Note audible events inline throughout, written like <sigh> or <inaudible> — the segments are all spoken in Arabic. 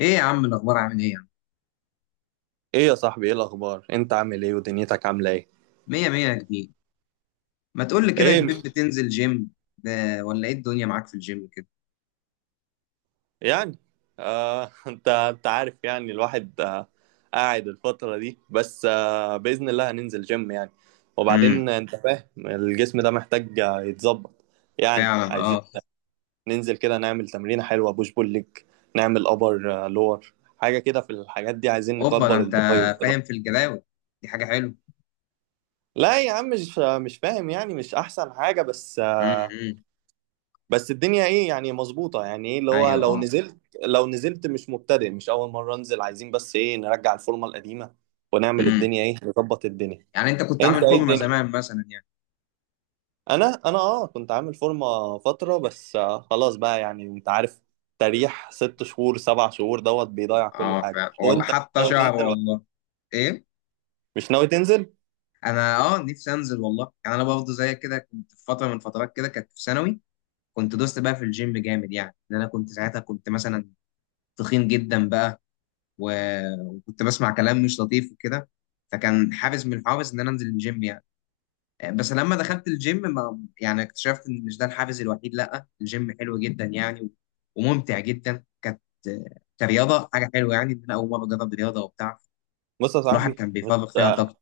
ايه يا عم الاخبار، عامل ايه يا عم؟ ايه يا صاحبي، ايه الاخبار؟ انت عامل ايه ودنيتك عامله ايه؟ مية مية يا كبير. ما تقول لي كده يا ايه مش، كبير، بتنزل جيم؟ ده ولا ايه الدنيا معاك في الجيم كده؟ يعني <laughs> انت عارف يعني الواحد قاعد الفتره دي، بس باذن الله هننزل جيم يعني. امم. وبعدين انت فاهم الجسم ده محتاج يتظبط. يعني فعلا عايزين اه. ننزل كده نعمل تمرينه حلوه بوش بول ليج، نعمل ابر لور، حاجه كده، في الحاجات دي عايزين اوبا، ده نكبر انت الباي والتراي. فاهم في الجداول، دي حاجة حلوة. لا يا عم، مش فاهم، يعني مش احسن حاجه، بس امم. بس الدنيا ايه يعني، مظبوطه، يعني ايه اللي هو ايوه لو اه. نزلت، مش مبتدئ، مش اول مره انزل، عايزين بس ايه، نرجع الفورمه القديمه ونعمل امم. الدنيا ايه، نظبط الدنيا. يعني انت كنت انت عامل ايه فورمة الدنيا. زمان مثلا يعني؟ انا انا كنت عامل فورمه فتره، بس خلاص بقى يعني، انت عارف، تريح 6 شهور 7 شهور دوت بيضيع كل اه حاجه، فعلا والله، وانت مش حتى ناوي شعر تنزل، ولا والله. ايه؟ مش ناوي تنزل. انا نفسي انزل والله، يعني انا برضه زي كده كنت في فتره من فترات كده، كانت في ثانوي. كنت دوست بقى في الجيم جامد، يعني ان انا كنت ساعتها كنت مثلا تخين جدا بقى. وكنت بسمع كلام مش لطيف وكده، فكان حافز من الحوافز ان انا انزل الجيم يعني. بس لما دخلت الجيم، ما يعني اكتشفت ان مش ده الحافز الوحيد، لا الجيم حلو جدا يعني، وممتع جدا. كانت كرياضه حاجه حلوه يعني، ان انا اول مره اجرب رياضه وبتاع. بص يا الواحد صاحبي، كان بيفرغ فيها طاقته.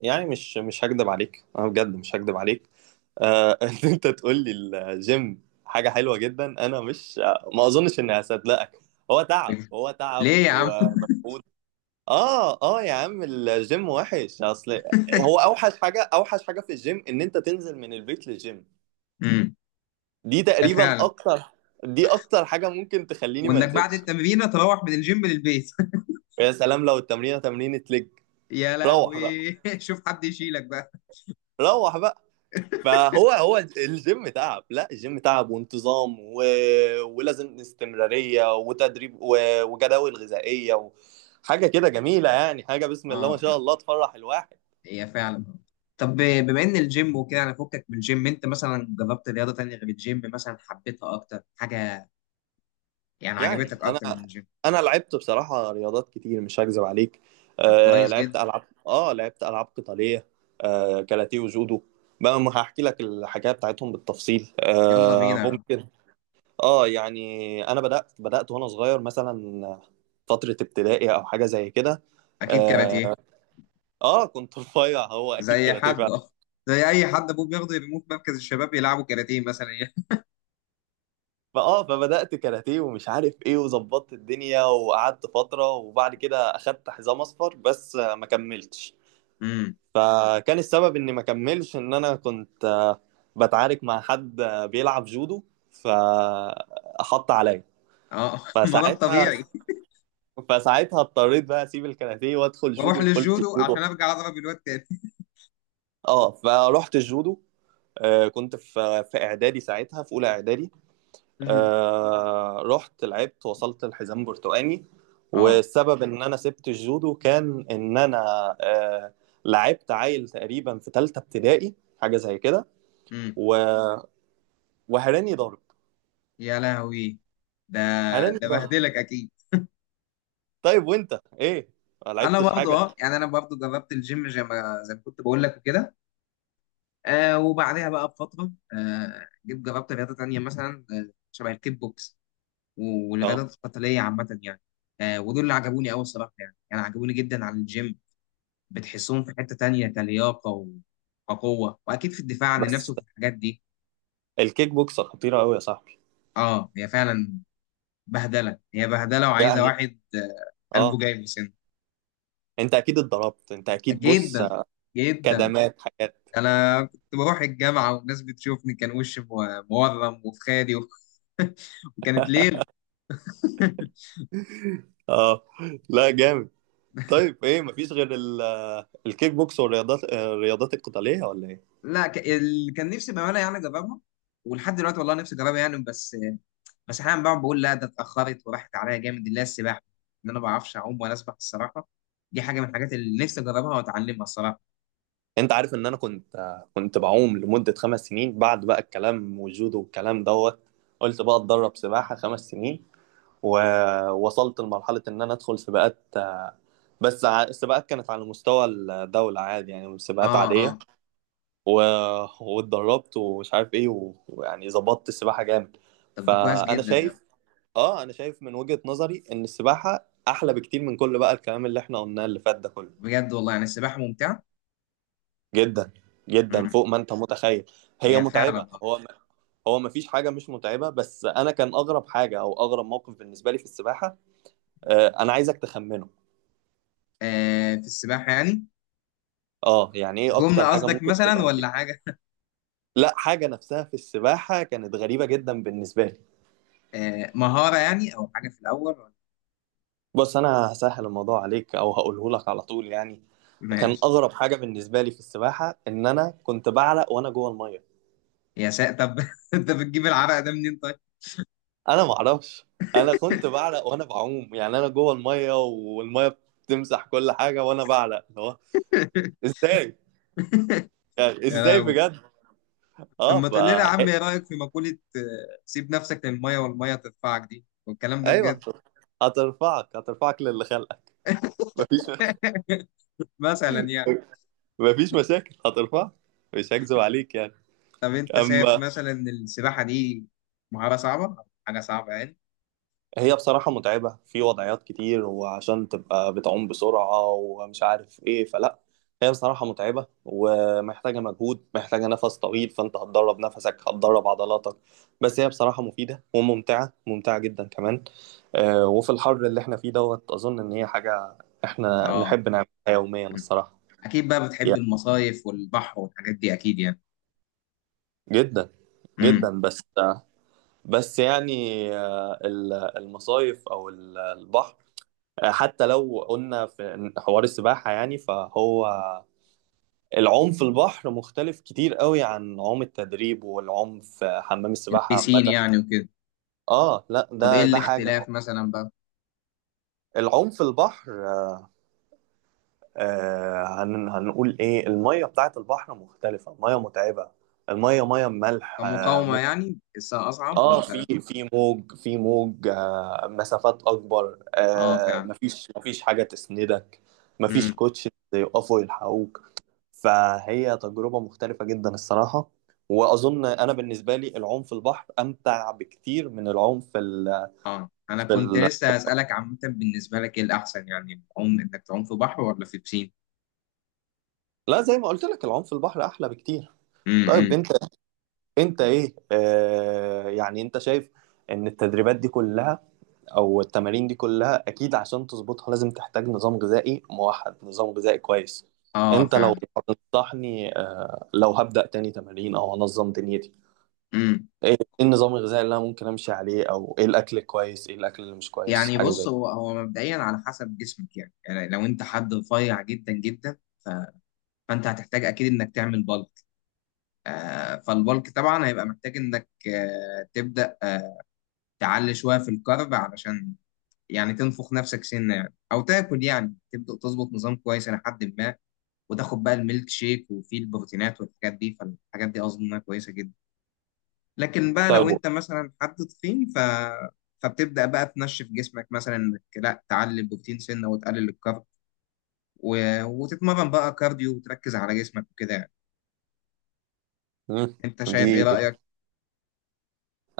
يعني مش هكدب عليك، انا بجد مش هكدب عليك. <laughs> ان انت تقول لي الجيم حاجه حلوه جدا، انا مش، ما اظنش اني هصدقك. هو تعب، <laughs> هو تعب ليه يا عم؟ ومجهود. اه، اه يا عم، الجيم وحش اصل. هو <laughs> اوحش حاجه، اوحش حاجه في الجيم، ان انت تنزل من البيت للجيم. امم، دي تقريبا فعلا. اكتر، دي اكتر حاجه ممكن تخليني ما وانك بعد انزلش. التمرين تروح من الجيم للبيت. يا سلام لو التمرينه تمرينه لج. <laughs> يا روح بقى، لهوي <laughs> شوف حد يشيلك بقى. روح بقى. فهو الجيم تعب، لا الجيم تعب وانتظام ولازم استمرارية وتدريب وجداول غذائية حاجة كده جميلة يعني، حاجة بسم الله ما اه شاء الله تفرح الواحد. هي فعلا. طب بما ان الجيم وكده انا فكك من الجيم، انت مثلا جربت رياضه تانية غير الجيم مثلا حبيتها اكتر حاجه؟ يعني يعني عجبتك انا اكتر من الجيم؟ انا لعبت بصراحة رياضات كتير، مش هكذب عليك. طب كويس جدا. لعبت العاب قتالية، كاراتيه وجودو. بقى ما هحكي لك الحكاية بتاعتهم بالتفصيل، يلا بينا. ممكن. اه يعني انا بدات وانا صغير، مثلا فتره ابتدائي او حاجه زي كده. اكيد اه، كاراتيه. كنت <laughs> رفيع، هو اكيد زي كاراتيه حد، فعلا. <laughs> زي اي حد ابوه بياخده يرموه في مركز الشباب يلعبوا كاراتيه مثلا <laughs> يعني. فبدات كاراتيه ومش عارف ايه، وظبطت الدنيا وقعدت فتره، وبعد كده اخدت حزام اصفر، بس ما كملتش. امم. فكان السبب اني ما كملش ان انا كنت بتعارك مع حد بيلعب جودو، فحط عليا. اه <laughs> ما ده فساعتها، الطبيعي. اضطريت بقى اسيب الكاراتيه وادخل واروح جودو. قلت للجودو عشان ارجع اضرب الواد تاني. اه فروحت الجودو. كنت في اعدادي ساعتها، في اولى اعدادي. امم. رحت لعبت، وصلت الحزام برتقاني. <laughs> اه. والسبب ان انا سبت الجودو كان ان انا آه لعبت عيل تقريبا في ثالثه ابتدائي، حاجه زي كده، امم. و- وهراني ضرب، يا لهوي. ده هراني ده ضرب. بهدلك اكيد. طيب وانت ايه، ما انا لعبتش برضه حاجه؟ اه يعني، انا برضه جربت الجيم زي ما كنت بقول لك وكده. آه وبعدها بقى بفترة جيت جربت رياضة تانية مثلا، آه شبه الكيك بوكس. اه والرياضات القتالية عامة يعني. آه ودول اللي عجبوني أوي الصراحة يعني، يعني عجبوني جدا عن الجيم. بتحسهم في حتة تانية، كلياقة وقوة، وأكيد في الدفاع عن النفس بس وفي الحاجات دي. الكيك بوكس خطيره قوي يا صاحبي. أه هي فعلا. بهدلة هي بهدلة، وعايزة يعني، واحد آه قلبه اه جاي من سنه. انت اكيد اتضربت، انت اكيد، بص جدا جدا. كدمات، حاجات. أنا كنت بروح الجامعة والناس بتشوفني كان وشي مورم وفي خالي. <laughs> وكانت ليلة. اه، لا جامد. طيب ايه، مفيش غير الكيك بوكس والرياضات، القتالية ولا ايه؟ لا اللي كان نفسي بعملها يعني جربها، ولحد دلوقتي والله نفسي اجربها يعني. بس بس احيانا بقعد بقول لا، ده اتاخرت وراحت عليا جامد، اللي هي السباحه. ان انا ما بعرفش اعوم ولا اسبح الصراحه. دي حاجه من الحاجات اللي نفسي اجربها واتعلمها الصراحه. انت عارف ان انا كنت بعوم لمدة 5 سنين، بعد بقى الكلام والجودو والكلام دوت. قلت بقى اتدرب سباحة 5 سنين، ووصلت لمرحلة ان انا ادخل سباقات. بس السباقات كانت على مستوى الدولة، عادي يعني، سباقات اه عادية اه. و... واتدربت ومش عارف ايه، ويعني ظبطت السباحة جامد. طب ده كويس فانا جدا يعني. شايف، اه انا شايف من وجهة نظري ان السباحة احلى بكتير من كل بقى الكلام اللي احنا قلناه اللي فات ده كله. بجد والله يعني السباحه ممتعه. جدا، جدا امم. فوق ما انت متخيل. هي هي فعلا متعبة، آه. هو ما، هو ما فيش حاجة مش متعبة، بس انا كان اغرب حاجة او اغرب موقف بالنسبة لي في السباحة. انا عايزك تخمنه. آه في السباحه يعني؟ اه يعني ايه اكتر جمله حاجة قصدك ممكن مثلا تبقى؟ ولا حاجه؟ لا، حاجة نفسها في السباحة كانت غريبة جدا بالنسبة لي. آه مهاره يعني، او حاجه في الاول ولا-. بص انا هسهل الموضوع عليك، او هقوله لك على طول يعني. كان ماشي. اغرب حاجة بالنسبة لي في السباحة ان انا كنت بعلق وانا جوه المية. يا ساتر، طب <laughs> انت بتجيب العرق ده منين طيب؟ انا ما اعرفش، انا كنت بعرق وانا بعوم، يعني انا جوه الميه والميه بتمسح كل حاجه وانا بعرق، اللي هو ازاي يعني، يا ازاي لهوي. بجد. طب اه ما تقول لنا يا عم، ايه ف... رايك في مقوله سيب نفسك للميه والميه تدفعك دي والكلام ده ايوه بجد؟ هترفعك للي خلقك. مفيش <laughs> مثلا يعني. <laughs> مفيش مشاكل، هترفعك، مش هكذب عليك يعني. طب انت شايف اما مثلا ان السباحه دي مهاره صعبه، حاجه صعبه يعني؟ هي بصراحة متعبة في وضعيات كتير، وعشان تبقى بتعوم بسرعة ومش عارف ايه، فلا، هي بصراحة متعبة ومحتاجة مجهود، محتاجة نفس طويل، فانت هتدرب نفسك، هتدرب عضلاتك. بس هي بصراحة مفيدة وممتعة، ممتعة جدا كمان. وفي الحر اللي احنا فيه دوت أظن إن هي حاجة احنا اه. نحب نعملها يوميا مم. الصراحة. اكيد بقى بتحب يعني، المصايف والبحر والحاجات دي اكيد يعني؟ جدا، جدا، امم. بس، يعني آه، ال- المصايف أو البحر، حتى لو قلنا في حوار السباحة يعني، فهو العوم في البحر مختلف كتير قوي عن عوم التدريب والعوم في حمام السباحة البيسين عامة. يعني وكده. اه، لا، طب ايه ده حاجة. الاختلاف مثلا بقى؟ العوم في البحر، آه هن هنقول ايه، المية بتاعت البحر مختلفة، المية متعبة، المية مية ملح، كمقاومه يعني لسه اصعب في ولا؟ في موج، في موج، مسافات اكبر، اه فعلا. مفيش حاجة تسندك، مفيش امم. كوتش يقفوا يلحقوك. فهي تجربة مختلفة جدا الصراحة. وأظن أنا بالنسبة لي العوم في البحر أمتع بكتير من العوم في اه انا في كنت ال... لسه هسالك، عامه بالنسبه لك ايه الاحسن يعني، العوم انك تعوم في بحر ولا في بسين؟ لا، زي ما قلت لك، العوم في البحر أحلى بكتير. امم طيب امم. أنت، إيه يعني أنت شايف إن التدريبات دي كلها، أو التمارين دي كلها، أكيد عشان تظبطها لازم تحتاج نظام غذائي موحد، نظام غذائي كويس. اه أنت لو فعلا. هتنصحني لو هبدأ تاني تمارين أو أنظم دنيتي، امم. ايه إيه النظام الغذائي اللي انا ممكن امشي عليه، او ايه الاكل الكويس، ايه الاكل اللي مش كويس، يعني حاجه زي بص، هو كده. هو مبدئيا على حسب جسمك يعني، يعني لو انت حد رفيع جدا جدا، ف... فانت هتحتاج اكيد انك تعمل بالك. آه فالبالك طبعا هيبقى محتاج انك تبدا تعلي شويه في الكارب، علشان يعني تنفخ نفسك سنه يعني، او تاكل يعني تبدا تظبط نظام كويس لحد ما. وتاخد بقى الميلك شيك وفيه البروتينات والحاجات دي، فالحاجات دي اظن انها كويسه جدا. لكن بقى لو طيب انت مثلا حد تخين فبتبدأ بقى تنشف جسمك، مثلا انك لا تعلي البروتين سنة وتقلل الكارب، و... وتتمرن بقى كارديو وتركز على جسمك وكده يعني. مم. انت شايف ايه دي، رأيك؟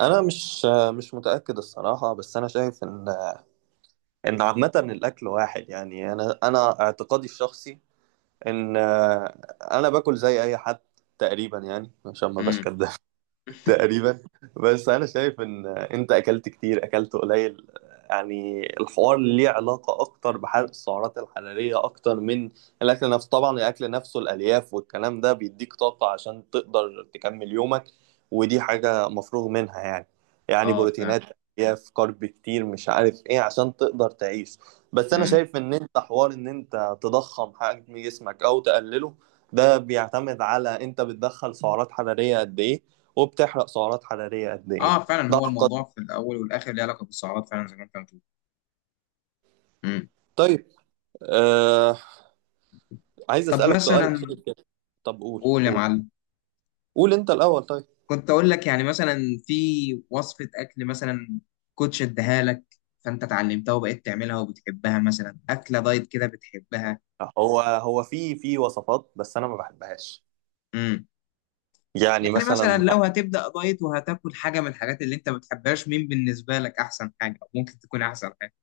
انا مش، متاكد الصراحه، بس انا شايف ان، عامه الاكل واحد يعني، انا اعتقادي الشخصي ان انا باكل زي اي حد تقريبا يعني، عشان ما بقاش امم. كداب تقريبا. بس انا شايف ان انت اكلت كتير اكلت قليل، يعني الحوار ليه علاقة أكتر بحرق السعرات الحرارية أكتر من الأكل نفسه. طبعا الأكل نفسه، الألياف والكلام ده بيديك طاقة عشان تقدر تكمل يومك، ودي حاجة مفروغ منها يعني. يعني اه فعلا. بروتينات، ألياف، كارب كتير، مش عارف إيه، عشان تقدر تعيش. بس أنا امم. شايف إن أنت حوار إن أنت تضخم حجم جسمك أو تقلله، ده بيعتمد على أنت بتدخل سعرات حرارية قد إيه، وبتحرق سعرات حرارية قد إيه. اه فعلا، ده هو القضية. الموضوع في الاول والاخر ليه علاقة بالسعرات، فعلا زي ما انت بتقول. امم. طيب، آه عايز طب أسألك سؤال مثلا. أخير. طب قول، قول يا قول، معلم. قول أنت الأول، طيب. كنت اقول لك يعني مثلا، في وصفة اكل مثلا كوتش اداها لك، فانت اتعلمتها وبقيت تعملها وبتحبها، مثلا اكله دايت كده بتحبها؟ هو في وصفات، بس أنا ما بحبهاش يعني يعني مثلا مثلا. لو هتبدأ دايت وهتاكل حاجة من الحاجات اللي انت ما بتحبهاش، مين بالنسبة لك احسن حاجة أو ممكن تكون احسن حاجة؟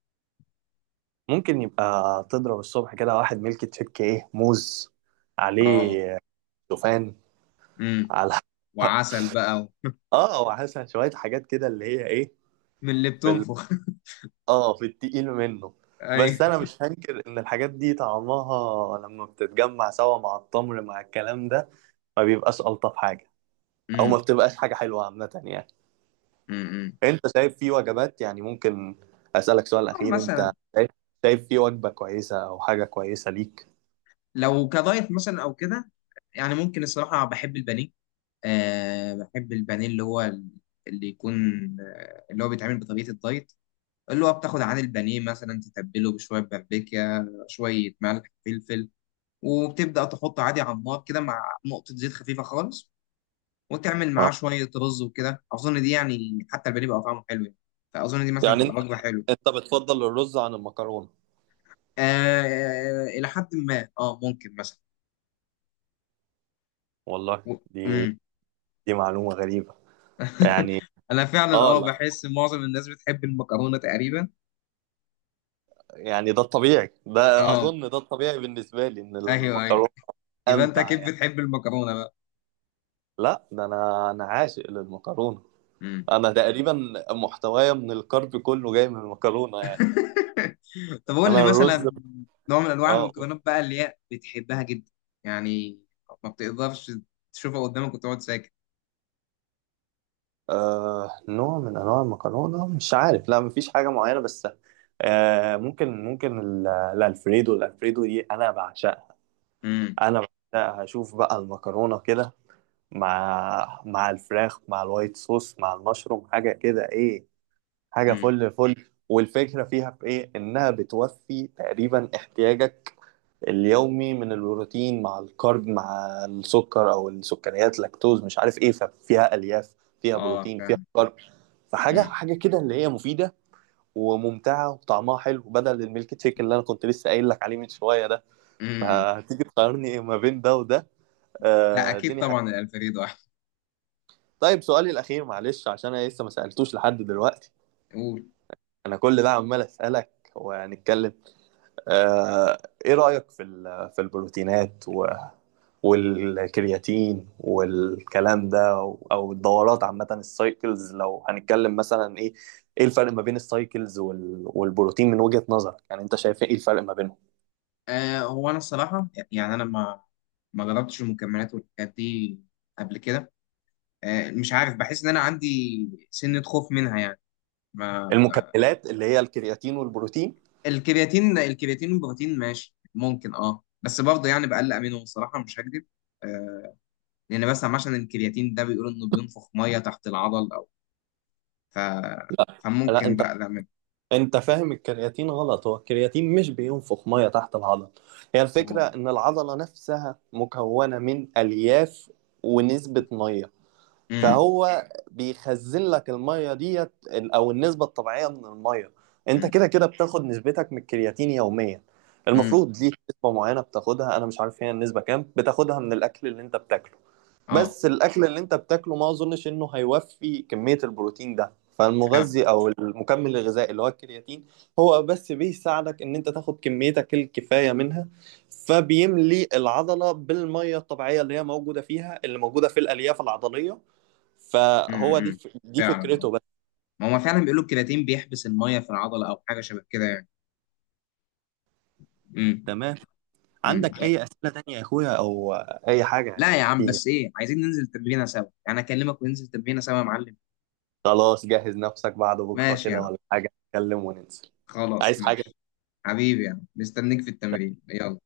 ممكن يبقى تضرب الصبح كده واحد ميلك تشيك، إيه، موز اه. عليه، شوفان امم. على <laughs> وعسل بقى و... اه وعسل، شوية حاجات كده، اللي هي إيه، من اللي في ال... بتنفخ <laughs> اه في التقيل منه. بس أنا ايوه. مش هنكر إن الحاجات دي طعمها لما بتتجمع سوا مع التمر مع الكلام ده، ما بيبقاش ألطف حاجة، أو ما امم. بتبقاش حاجة حلوة عامة يعني. امم. أنت شايف في وجبات يعني ممكن، أسألك سؤال آه، أخير، أنت مثلا. شايف، في وجبة كويسة أو حاجة كويسة ليك؟ لو كدايت مثلا او كده، يعني ممكن الصراحة بحب البانيه. آه بحب البانيه اللي هو ال-، اللي يكون آه، اللي هو بيتعمل بطريقة الدايت، اللي هو بتاخد عن البانيه مثلا تتبله بشوية بابريكا، شوية ملح فلفل، وبتبدأ تحط عادي على النار كده مع نقطة زيت خفيفة خالص، وتعمل اه، معاه شوية رز وكده. أظن دي يعني، حتى البانيه بقى طعمه حلو يعني، فأظن دي مثلا يعني تبقى أنت، وجبة حلوة. بتفضل الرز عن المكرونة؟ آه آه، إلى حد ما، أه ممكن مثلا. والله و... دي مم. دي معلومة غريبة يعني. <laughs> أنا فعلا أه لا، بحس معظم الناس بتحب المكرونة تقريبا. يعني ده الطبيعي، ده أه أظن ده الطبيعي بالنسبة لي، إن أيوه أيوه، المكرونة يبقى أنت أمتع أكيد يعني. بتحب المكرونة بقى. لا، ده أنا، عاشق للمكرونة. مم. أنا تقريبا محتوايا من الكارب كله جاي من المكرونة يعني. <laughs> طب قول لي أنا الرز مثلا نوع من انواع اه المكرونات بقى اللي هي بتحبها جدا، يعني ما بتقدرش تشوفها قدامك وتقعد ساكت. آه نوع من انواع المكرونه، مش عارف، لا مفيش حاجه معينه، بس ممكن، الالفريدو، الالفريدو دي انا بعشقها. امم. انا بعشقها، اشوف بقى المكرونه كده، مع الفراخ، مع الوايت صوص، مع المشروم، حاجه كده، ايه، حاجه امم. فل فل. والفكره فيها في ايه، انها بتوفي تقريبا احتياجك اليومي من البروتين، مع الكارب، مع السكر او السكريات، لاكتوز، مش عارف ايه. ففيها الياف، فيها اه بروتين، فيها فاهم. كارب. فحاجه، امم. حاجه كده، اللي هي مفيده وممتعه وطعمها حلو، بدل الميلك شيك اللي انا كنت لسه قايل لك عليه من شويه ده. امم. فهتيجي تقارني ما بين ده وده، لا اكيد الدنيا حاجة. طبعا الالفريدو احسن. طيب سؤالي الاخير، معلش، عشان انا لسه ما سالتوش لحد دلوقتي، قول. انا كل ده عمال اسالك وهنتكلم. آه، ايه رأيك في في البروتينات، والكرياتين والكلام ده، او الدورات عامة، السايكلز. لو هنتكلم مثلا، ايه الفرق ما بين السايكلز والبروتين من وجهة نظرك؟ يعني انت شايف ايه الفرق ما بينهم؟ آه هو انا الصراحه يعني، انا ما ما جربتش المكملات والحاجات دي قبل كده. آه مش عارف، بحس ان انا عندي سنه خوف منها يعني. ما. المكملات اللي هي الكرياتين والبروتين. الكرياتين الكرياتين والبروتين ماشي ممكن اه، بس برضه يعني بقلق منهم الصراحه مش هكذب. آه لان بسمع، عشان الكرياتين ده بيقولوا انه بينفخ ميه تحت العضل، او ف لا، فممكن انت بقلق منه. انت فاهم الكرياتين غلط، هو الكرياتين مش بينفخ ميه تحت العضل. هي الفكرة اه. ان العضلة نفسها مكونة من الياف ونسبة ميه. امم. فهو بيخزن لك الميه ديت، او النسبه الطبيعيه من الميه. انت امم. كده كده بتاخد نسبتك من الكرياتين يوميا، امم. المفروض ليك نسبه معينه بتاخدها، انا مش عارف هي النسبه كام، بتاخدها من الاكل اللي انت بتاكله. اه بس الاكل اللي انت بتاكله ما اظنش انه هيوفي كميه البروتين ده، فعلا. فالمغذي او المكمل الغذائي اللي هو الكرياتين هو بس بيساعدك ان انت تاخد كميتك الكفايه منها، فبيملي العضله بالميه الطبيعيه اللي هي موجوده فيها، اللي موجوده في الالياف العضليه. امم دي فعلا اه. فكرته بس. ما هو فعلا بيقولوا الكرياتين بيحبس الميه في العضله او حاجه شبه كده يعني. امم. تمام. أمم. عندك يعني-. اي اسئله تانية يا اخويا، او اي حاجه لا يعني، يا عم، في. بس ايه، عايزين ننزل تمرينه سوا يعني، اكلمك وننزل تمرينه سوا يا معلم. خلاص جهز نفسك بعد بكره ماشي يا كده عم، ولا حاجه، نتكلم وننزل. خلاص عايز حاجه؟ ماشي. حبيبي يا عم، مستنيك في التمرين، يلا.